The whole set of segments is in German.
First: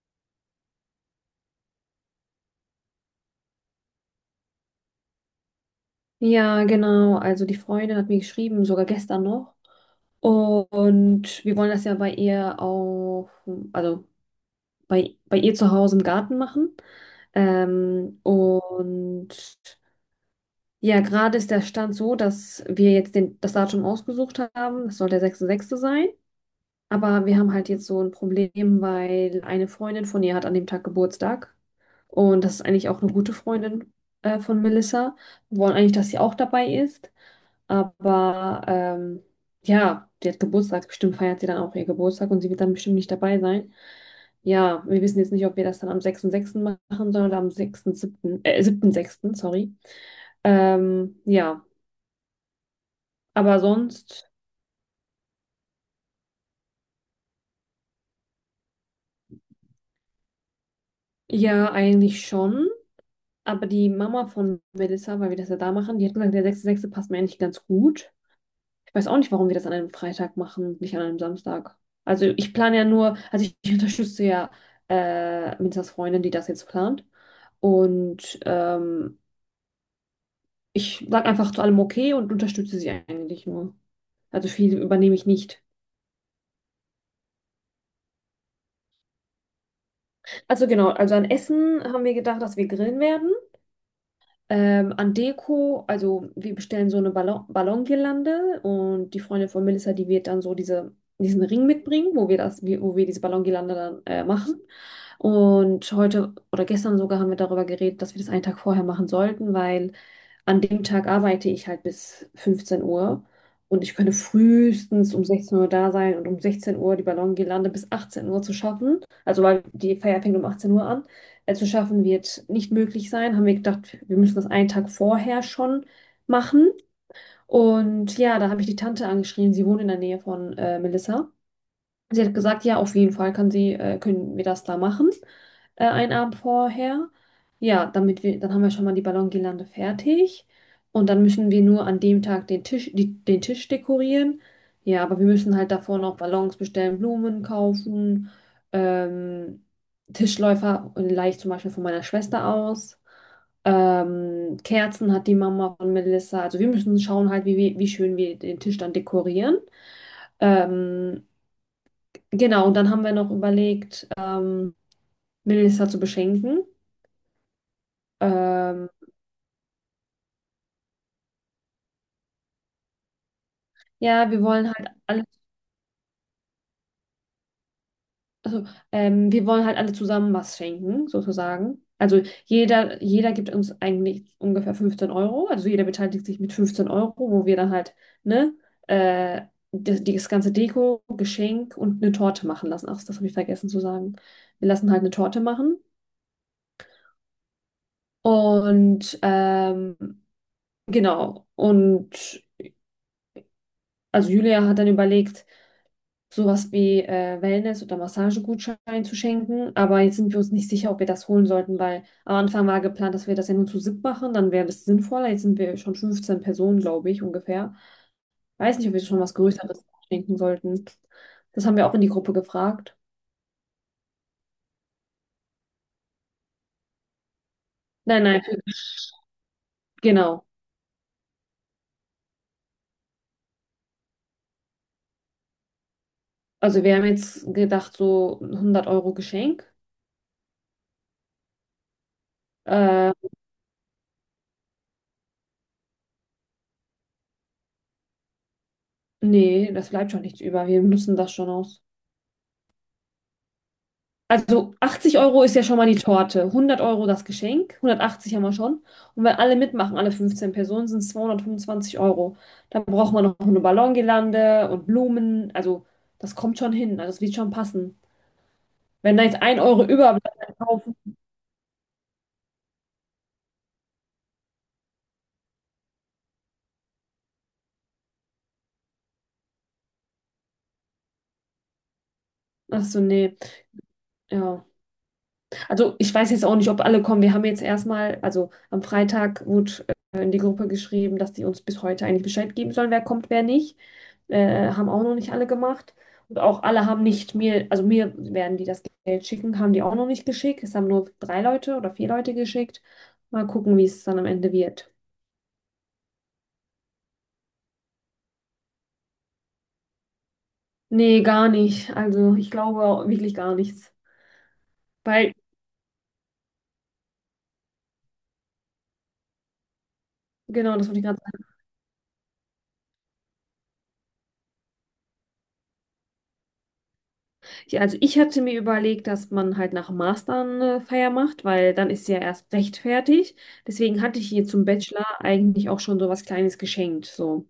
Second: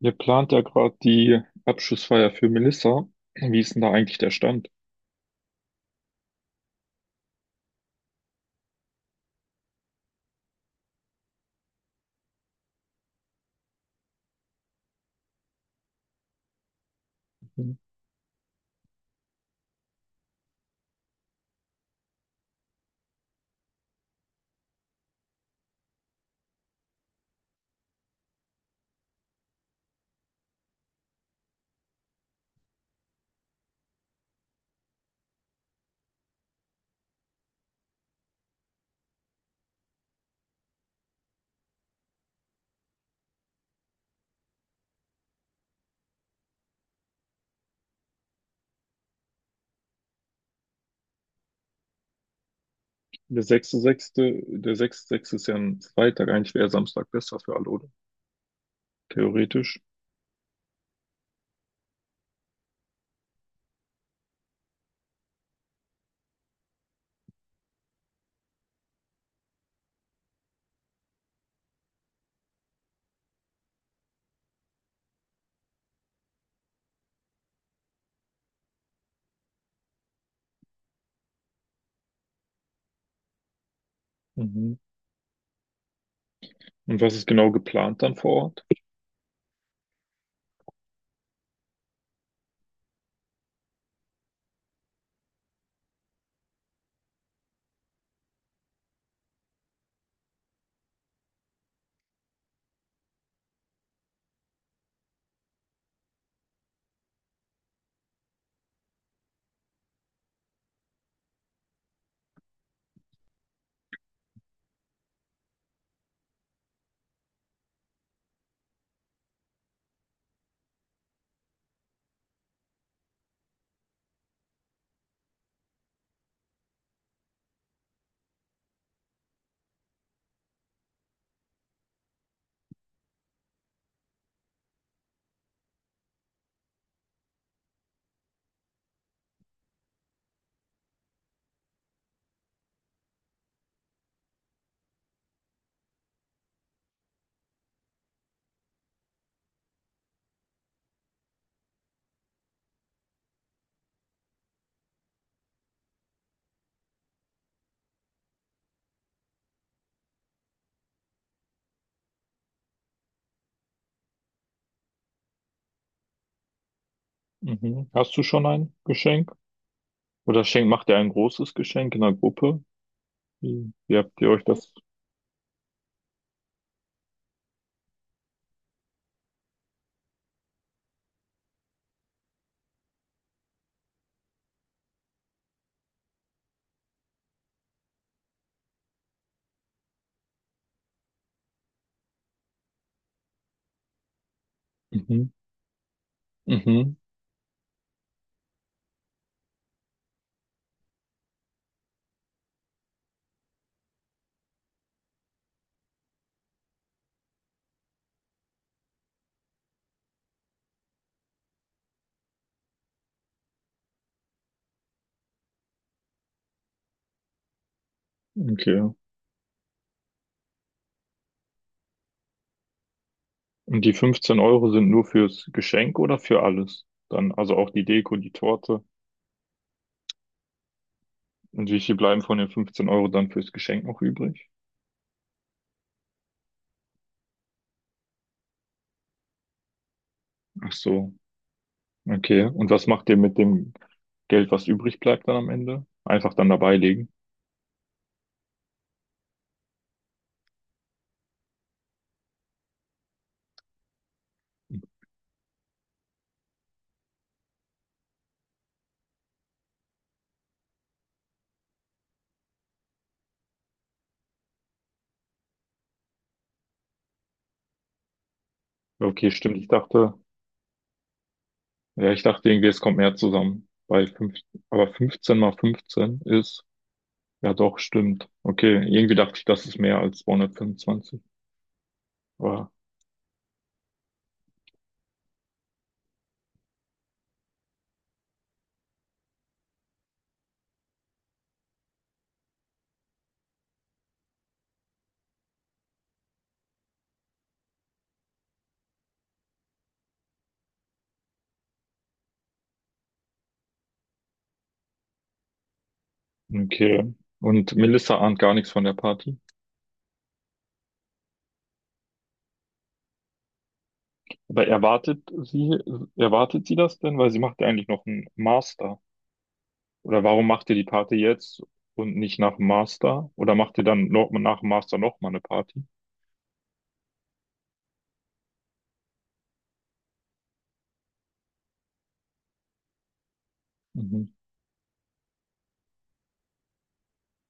Ihr plant ja gerade die Abschlussfeier für Melissa. Wie ist denn da eigentlich der Stand? Ja, genau. Also die Freundin hat mir geschrieben, sogar gestern noch. Und wir wollen das ja bei ihr auf, also bei ihr zu Hause im Garten machen. Mhm. Und ja, gerade ist der Stand so, dass wir jetzt den, das Datum ausgesucht haben. Das soll der 6.6. sein. Aber wir haben halt jetzt so ein Problem, weil eine Freundin von ihr hat an dem Tag Geburtstag. Und das ist eigentlich auch eine gute Freundin von Melissa. Wir wollen eigentlich, dass sie auch dabei ist. Aber ja, die hat Geburtstag, bestimmt feiert sie dann auch ihr Geburtstag und sie wird dann bestimmt nicht dabei sein. Ja, wir wissen jetzt nicht, ob wir das dann am 6.6. machen sollen oder am 6.7., 7.6., sorry. Ja, aber sonst, Der sechste, sechste ist ja ein Freitag. Eigentlich wäre Samstag besser für alle, oder? Theoretisch. ja, eigentlich schon. Aber die Mama von Melissa, weil wir das ja da machen, die hat gesagt, der 6.6. passt mir eigentlich ganz gut. Ich weiß auch nicht, warum wir das an einem Freitag machen, nicht an einem Samstag. Also ich plane ja nur, also ich ich unterstütze ja Melissas Freundin, die das jetzt plant. Und ich sage einfach zu allem okay und unterstütze sie eigentlich nur. Also Mhm. viel übernehme ich nicht. Und was ist genau geplant dann vor Ort? Also genau, also an Essen haben wir gedacht, dass wir grillen werden. An Deko, also wir bestellen so eine Ballongirlande, und die Freundin von Melissa, die wird dann so diesen Ring mitbringen, wo wir wo wir diese Ballongirlande dann machen. Und heute oder gestern sogar haben wir darüber geredet, dass wir das einen Tag vorher machen sollten, weil an dem Tag arbeite ich halt bis 15 Uhr und ich könnte frühestens um 16 Uhr da sein und um 16 Uhr die Ballongirlande bis 18 Uhr zu schaffen. Also weil die Feier fängt um 18 Uhr an, zu schaffen wird nicht möglich sein. Haben wir gedacht, wir müssen das einen Tag vorher schon machen. Und ja, da habe ich die Tante angeschrieben. Sie wohnt in der Nähe von Melissa. Sie hat gesagt, ja, auf jeden Fall können wir das da machen, einen Abend vorher. Ja, damit wir, dann haben wir schon mal die Ballongirlande fertig. Und dann müssen wir nur an dem Tag den Tisch dekorieren. Ja, aber wir müssen halt davor noch Ballons bestellen, Blumen kaufen, ähm, Tischläufer und leicht zum Beispiel von meiner Schwester aus. Kerzen hat die Mama von Melissa. Also wir müssen schauen halt, wie schön wir den Tisch dann dekorieren. Ähm, Genau, und dann haben wir noch überlegt, Melissa zu beschenken. Mhm. Hast du schon ein Ähm, Geschenk? Oder macht ihr ein großes Geschenk in der Gruppe? Wie habt ihr ja, wir euch wollen das? halt also, wir wollen halt alle zusammen was schenken, sozusagen. Also jeder gibt uns eigentlich ungefähr 15 Euro. Also jeder beteiligt sich mit 15 Euro, wo wir dann halt, ne, äh, das ganze Deko, Geschenk und eine Torte machen lassen. Ach, das habe ich vergessen zu sagen. Wir lassen halt eine Mhm. Torte machen. Mhm. Und genau. Und also Julia hat dann überlegt, sowas wie Wellness- oder Massagegutschein zu schenken. Aber jetzt sind wir uns nicht sicher, ob wir das holen sollten, weil am Anfang war geplant, dass wir das ja nur zu siebt machen. Dann wäre das sinnvoller. Jetzt sind wir schon 15 Personen, glaube ich, ungefähr. Weiß Okay. nicht, ob wir schon was Größeres schenken sollten. Das haben wir auch in die Gruppe gefragt. Und die 15 Euro sind nur fürs Geschenk oder für alles? Dann, also auch die Deko, Nein, die nein, Torte. genau. Und wie viel bleiben von den 15 Euro dann fürs Geschenk noch übrig? Also wir haben jetzt gedacht, so 100 Euro Geschenk. Ach so. Okay. Und was macht Äh, ihr mit dem Geld, was übrig bleibt dann am Ende? Einfach dann dabei legen. Nee, das bleibt schon nichts über. Wir nutzen das schon aus. Also 80 Euro ist ja schon mal die Torte, 100 Euro das Geschenk, 180 haben wir schon. Und wenn alle mitmachen, alle 15 Personen, sind es 225 Euro. Dann braucht man noch eine Ballongirlande und Blumen. Also das kommt schon hin, also das wird schon passen. Wenn da Okay, jetzt stimmt. ein Euro überbleibt, dann kaufen. Ich dachte irgendwie, es kommt mehr zusammen. Bei fünf, aber 15 mal 15 ist. Ja, doch, stimmt. Okay, irgendwie dachte ich, das ist mehr als 225. Aber Ach so, nee. Ja. Also ich weiß jetzt auch nicht, ob alle kommen. Wir haben jetzt erstmal, also am Freitag wurde in die Gruppe geschrieben, dass die uns bis heute eigentlich Bescheid geben sollen, wer kommt, wer nicht. Haben auch noch nicht alle gemacht. Und auch alle haben nicht mir, also mir werden die das Geld schicken, haben die auch noch nicht geschickt. Es haben nur drei Leute oder vier Leute geschickt. Mal gucken, wie es dann am Ende wird. okay. Und Melissa ahnt gar nichts von der Party. Nee, gar nicht. Also ich glaube auch wirklich gar nichts. Aber Weil, erwartet sie das denn? Weil sie macht ja eigentlich noch einen Master. Oder warum macht ihr genau, die das wollte ich Party gerade sagen. jetzt und nicht nach dem Master? Oder macht ihr dann noch nach dem Master nochmal eine Party? Ich, also ich hatte mir überlegt, dass man halt nach dem Master eine Feier macht, weil dann ist sie ja erst recht fertig. Deswegen hatte Mhm. ich ihr zum Bachelor eigentlich auch schon so was Kleines geschenkt. So.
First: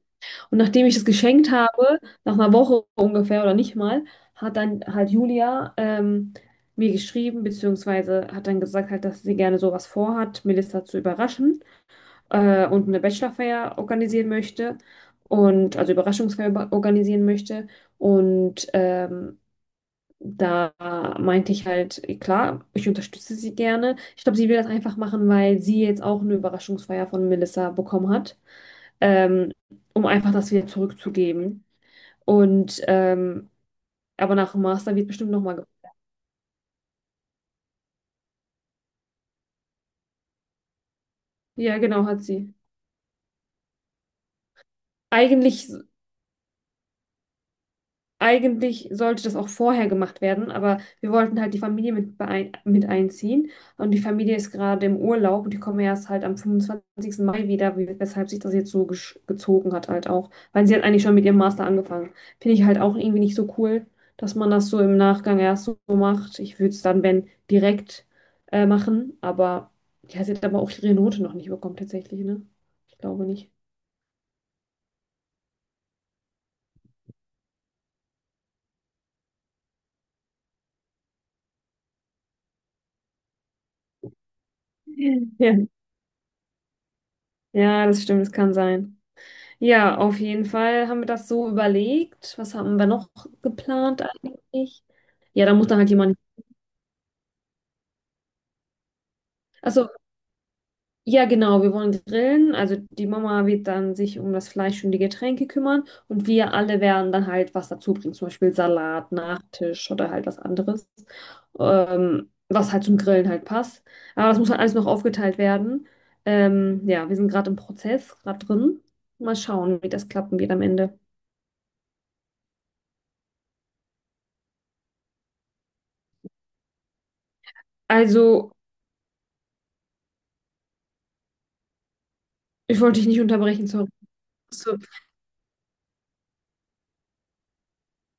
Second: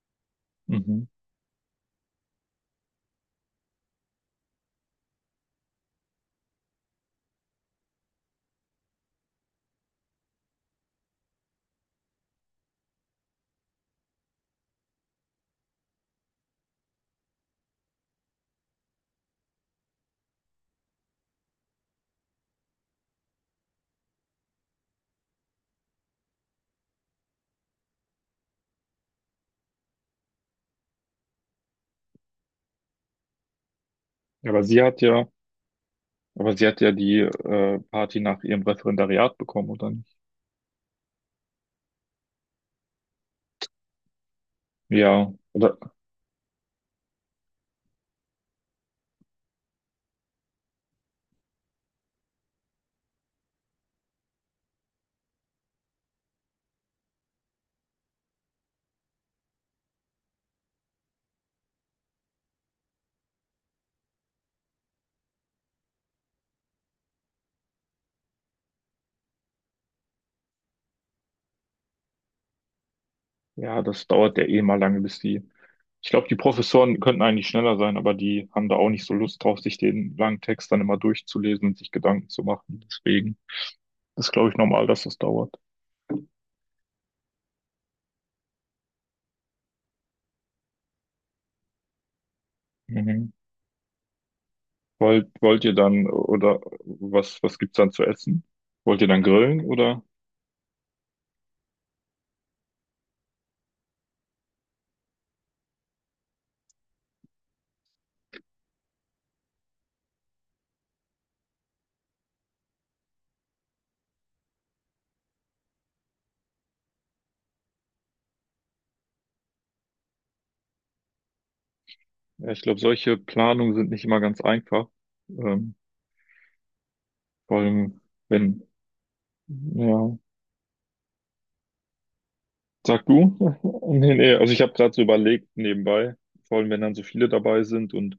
Und nachdem ich das Mhm. geschenkt habe, nach einer Woche ungefähr oder nicht mal, hat dann halt Julia mir geschrieben, beziehungsweise hat dann gesagt, halt, dass sie gerne sowas vorhat, Melissa zu überraschen und eine Bachelorfeier organisieren möchte und also organisieren möchte. Und da meinte ich halt, klar, ich unterstütze sie gerne. Ich glaube, sie will das einfach machen, weil sie jetzt auch eine Überraschungsfeier von Melissa bekommen hat. Ähm, Um einfach das wieder zurückzugeben. Und aber Ja, nach aber dem Master wird bestimmt nochmal. aber sie hat ja die Party nach ihrem Referendariat bekommen, oder nicht? Ja, genau, hat sie. Ja, Eigentlich oder Eigentlich sollte das auch vorher gemacht werden, aber wir wollten halt die Familie mit einziehen. Und die Familie ist gerade im Urlaub und die kommen erst halt am 25. Mai wieder, weshalb sich das jetzt so gezogen hat halt auch. Weil sie hat eigentlich schon mit ihrem Master angefangen. Finde ich halt auch irgendwie nicht so cool, dass man das so im Nachgang erst so macht. Ich würde es dann, wenn, direkt machen, aber ja, sie hat aber auch ihre Note noch nicht bekommen tatsächlich, ne? Ich glaube nicht. ja, das dauert ja eh mal lange, bis die. Ich glaube, die Professoren könnten eigentlich schneller sein, aber die haben da auch nicht so Lust drauf, sich den langen Text dann immer durchzulesen und sich Gedanken zu machen. Deswegen ist, glaube ich, normal, dass das dauert. Ja. Ja, das stimmt, das kann sein. Ja, auf jeden Fall haben wir das so überlegt. Was haben wir noch Mhm. geplant eigentlich? Ja, da Wollt muss ihr dann halt dann, jemand. oder was gibt's dann zu essen? Wollt ihr dann grillen Also, oder? ja, genau, wir wollen grillen. Also die Mama wird dann sich um das Fleisch und die Getränke kümmern und wir alle werden dann halt was dazu bringen, zum Beispiel Salat, Nachtisch oder halt was anderes, was halt zum Grillen halt passt. Aber das muss halt alles noch aufgeteilt werden. Ja, wir sind gerade im Prozess, gerade drin. Mal schauen, wie das klappen wird am Ende. Ja, ich glaube, solche Planungen sind nicht immer ganz einfach. Ähm, vor allem, Also, wenn, ja. ich wollte Sag dich nicht du? unterbrechen, sorry. Nee, nee. Also ich habe gerade so überlegt nebenbei, vor allem wenn dann so viele dabei sind und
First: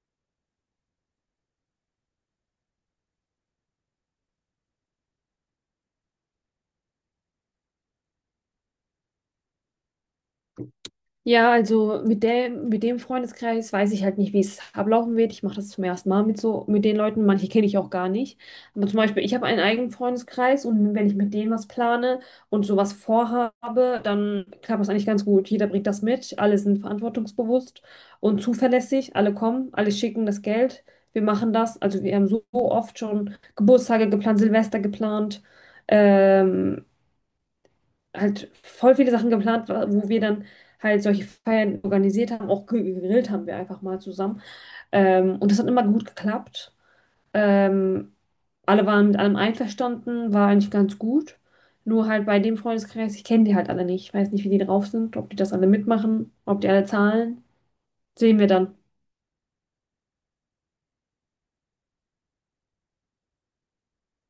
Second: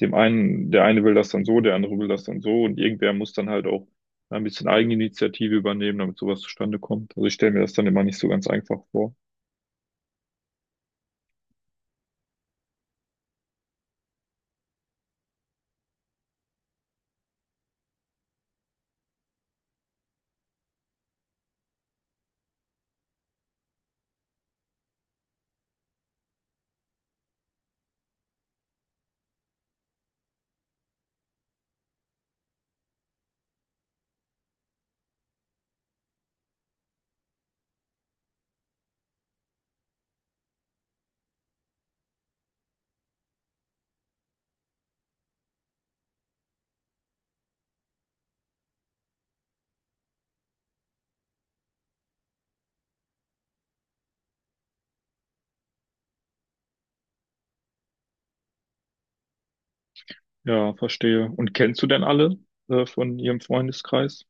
dem einen, der eine will das dann so, der andere will das dann so und irgendwer muss dann halt auch ein bisschen Eigeninitiative übernehmen, damit sowas zustande kommt. Also ich stelle mir das dann immer nicht so ganz einfach vor. Ja, also mit dem Freundeskreis weiß ich halt nicht, wie es ablaufen wird. Ich mache das zum ersten Mal mit so, mit den Leuten. Manche kenne ich auch gar nicht. Aber zum Beispiel, ich habe einen eigenen Freundeskreis und wenn ich mit denen was plane und sowas vorhabe, dann klappt das eigentlich ganz gut. Jeder bringt das mit, alle sind verantwortungsbewusst und zuverlässig. Alle kommen, alle schicken das Geld. Wir machen das. Also wir haben so oft schon Geburtstage geplant, Silvester geplant. Ähm, halt voll viele Sachen geplant, wo wir dann halt solche Feiern organisiert haben, auch gegrillt haben wir einfach mal zusammen. Und das hat immer gut geklappt. Ähm, Alle waren mit allem einverstanden, war eigentlich ganz gut. Nur halt bei dem Freundeskreis, ich kenne die halt alle nicht. Ich weiß nicht, wie die drauf sind, ob die das alle mitmachen, ob die alle zahlen. Sehen wir dann. Ja, verstehe. Und kennst du denn alle von ihrem Freundeskreis?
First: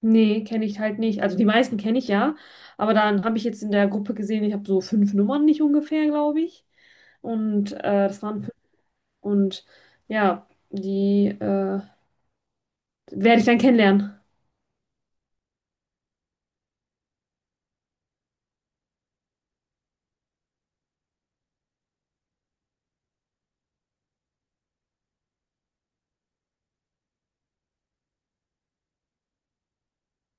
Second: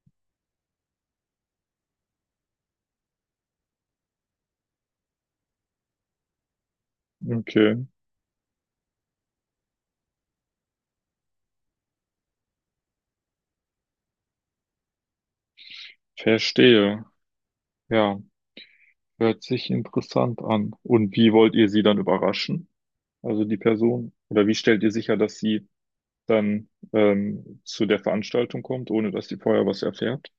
Nee, kenne ich halt nicht. Also die meisten kenne ich ja, aber dann habe ich jetzt in der Gruppe gesehen, ich habe so fünf Nummern nicht ungefähr, glaube ich. Und Okay, das waren. Und ja, die werde ich dann kennenlernen. verstehe. Ja, hört sich interessant an. Und wie wollt ihr sie dann überraschen? Also die Person? Oder wie stellt ihr sicher, dass sie dann zu der Veranstaltung kommt, ohne dass sie vorher was erfährt?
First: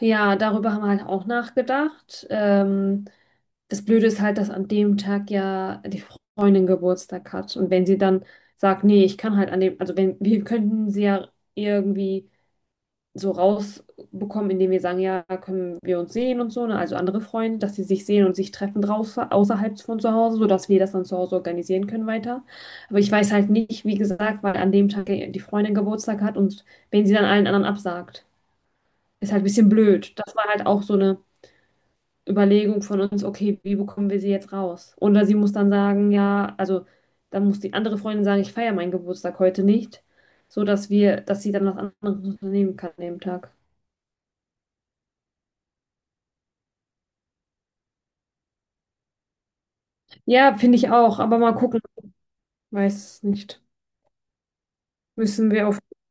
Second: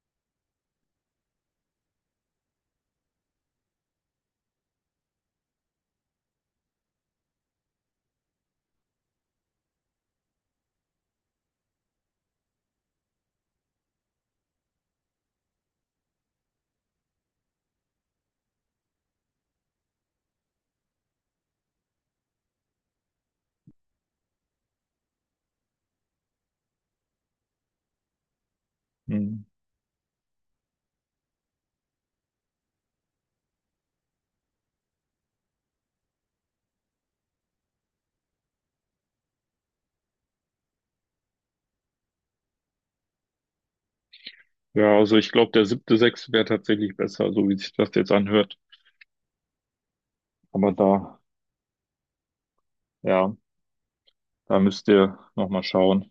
Ja, darüber haben wir halt auch nachgedacht. Das Blöde ist halt, dass an dem Tag ja die Freundin Geburtstag hat. Und wenn sie dann sagt, nee, ich kann halt an dem, also wenn, wir könnten sie ja irgendwie so rausbekommen, indem wir sagen, ja, können wir uns sehen und so, ne? Also andere Freunde, dass sie sich sehen und sich treffen draußen, außerhalb von zu Hause, sodass wir das dann zu Hause organisieren können weiter. Aber ich weiß halt nicht, wie gesagt, weil an dem Tag die Freundin Geburtstag hat und wenn sie dann allen anderen absagt, ist halt Hm. ein bisschen blöd. Das war halt auch so eine Überlegung von uns, okay, wie bekommen wir sie jetzt raus? Oder sie muss dann sagen, ja, also dann muss die andere Freundin sagen, ich feiere meinen Geburtstag heute nicht, sodass wir, dass sie dann was anderes unternehmen kann an dem Tag. Ja, also ich glaube, der siebte, sechste wäre tatsächlich besser, so wie sich das jetzt anhört. Ja, Aber finde ich auch, da, aber mal gucken. Weiß ja, nicht. da müsst ihr Müssen nochmal wir auf. schauen.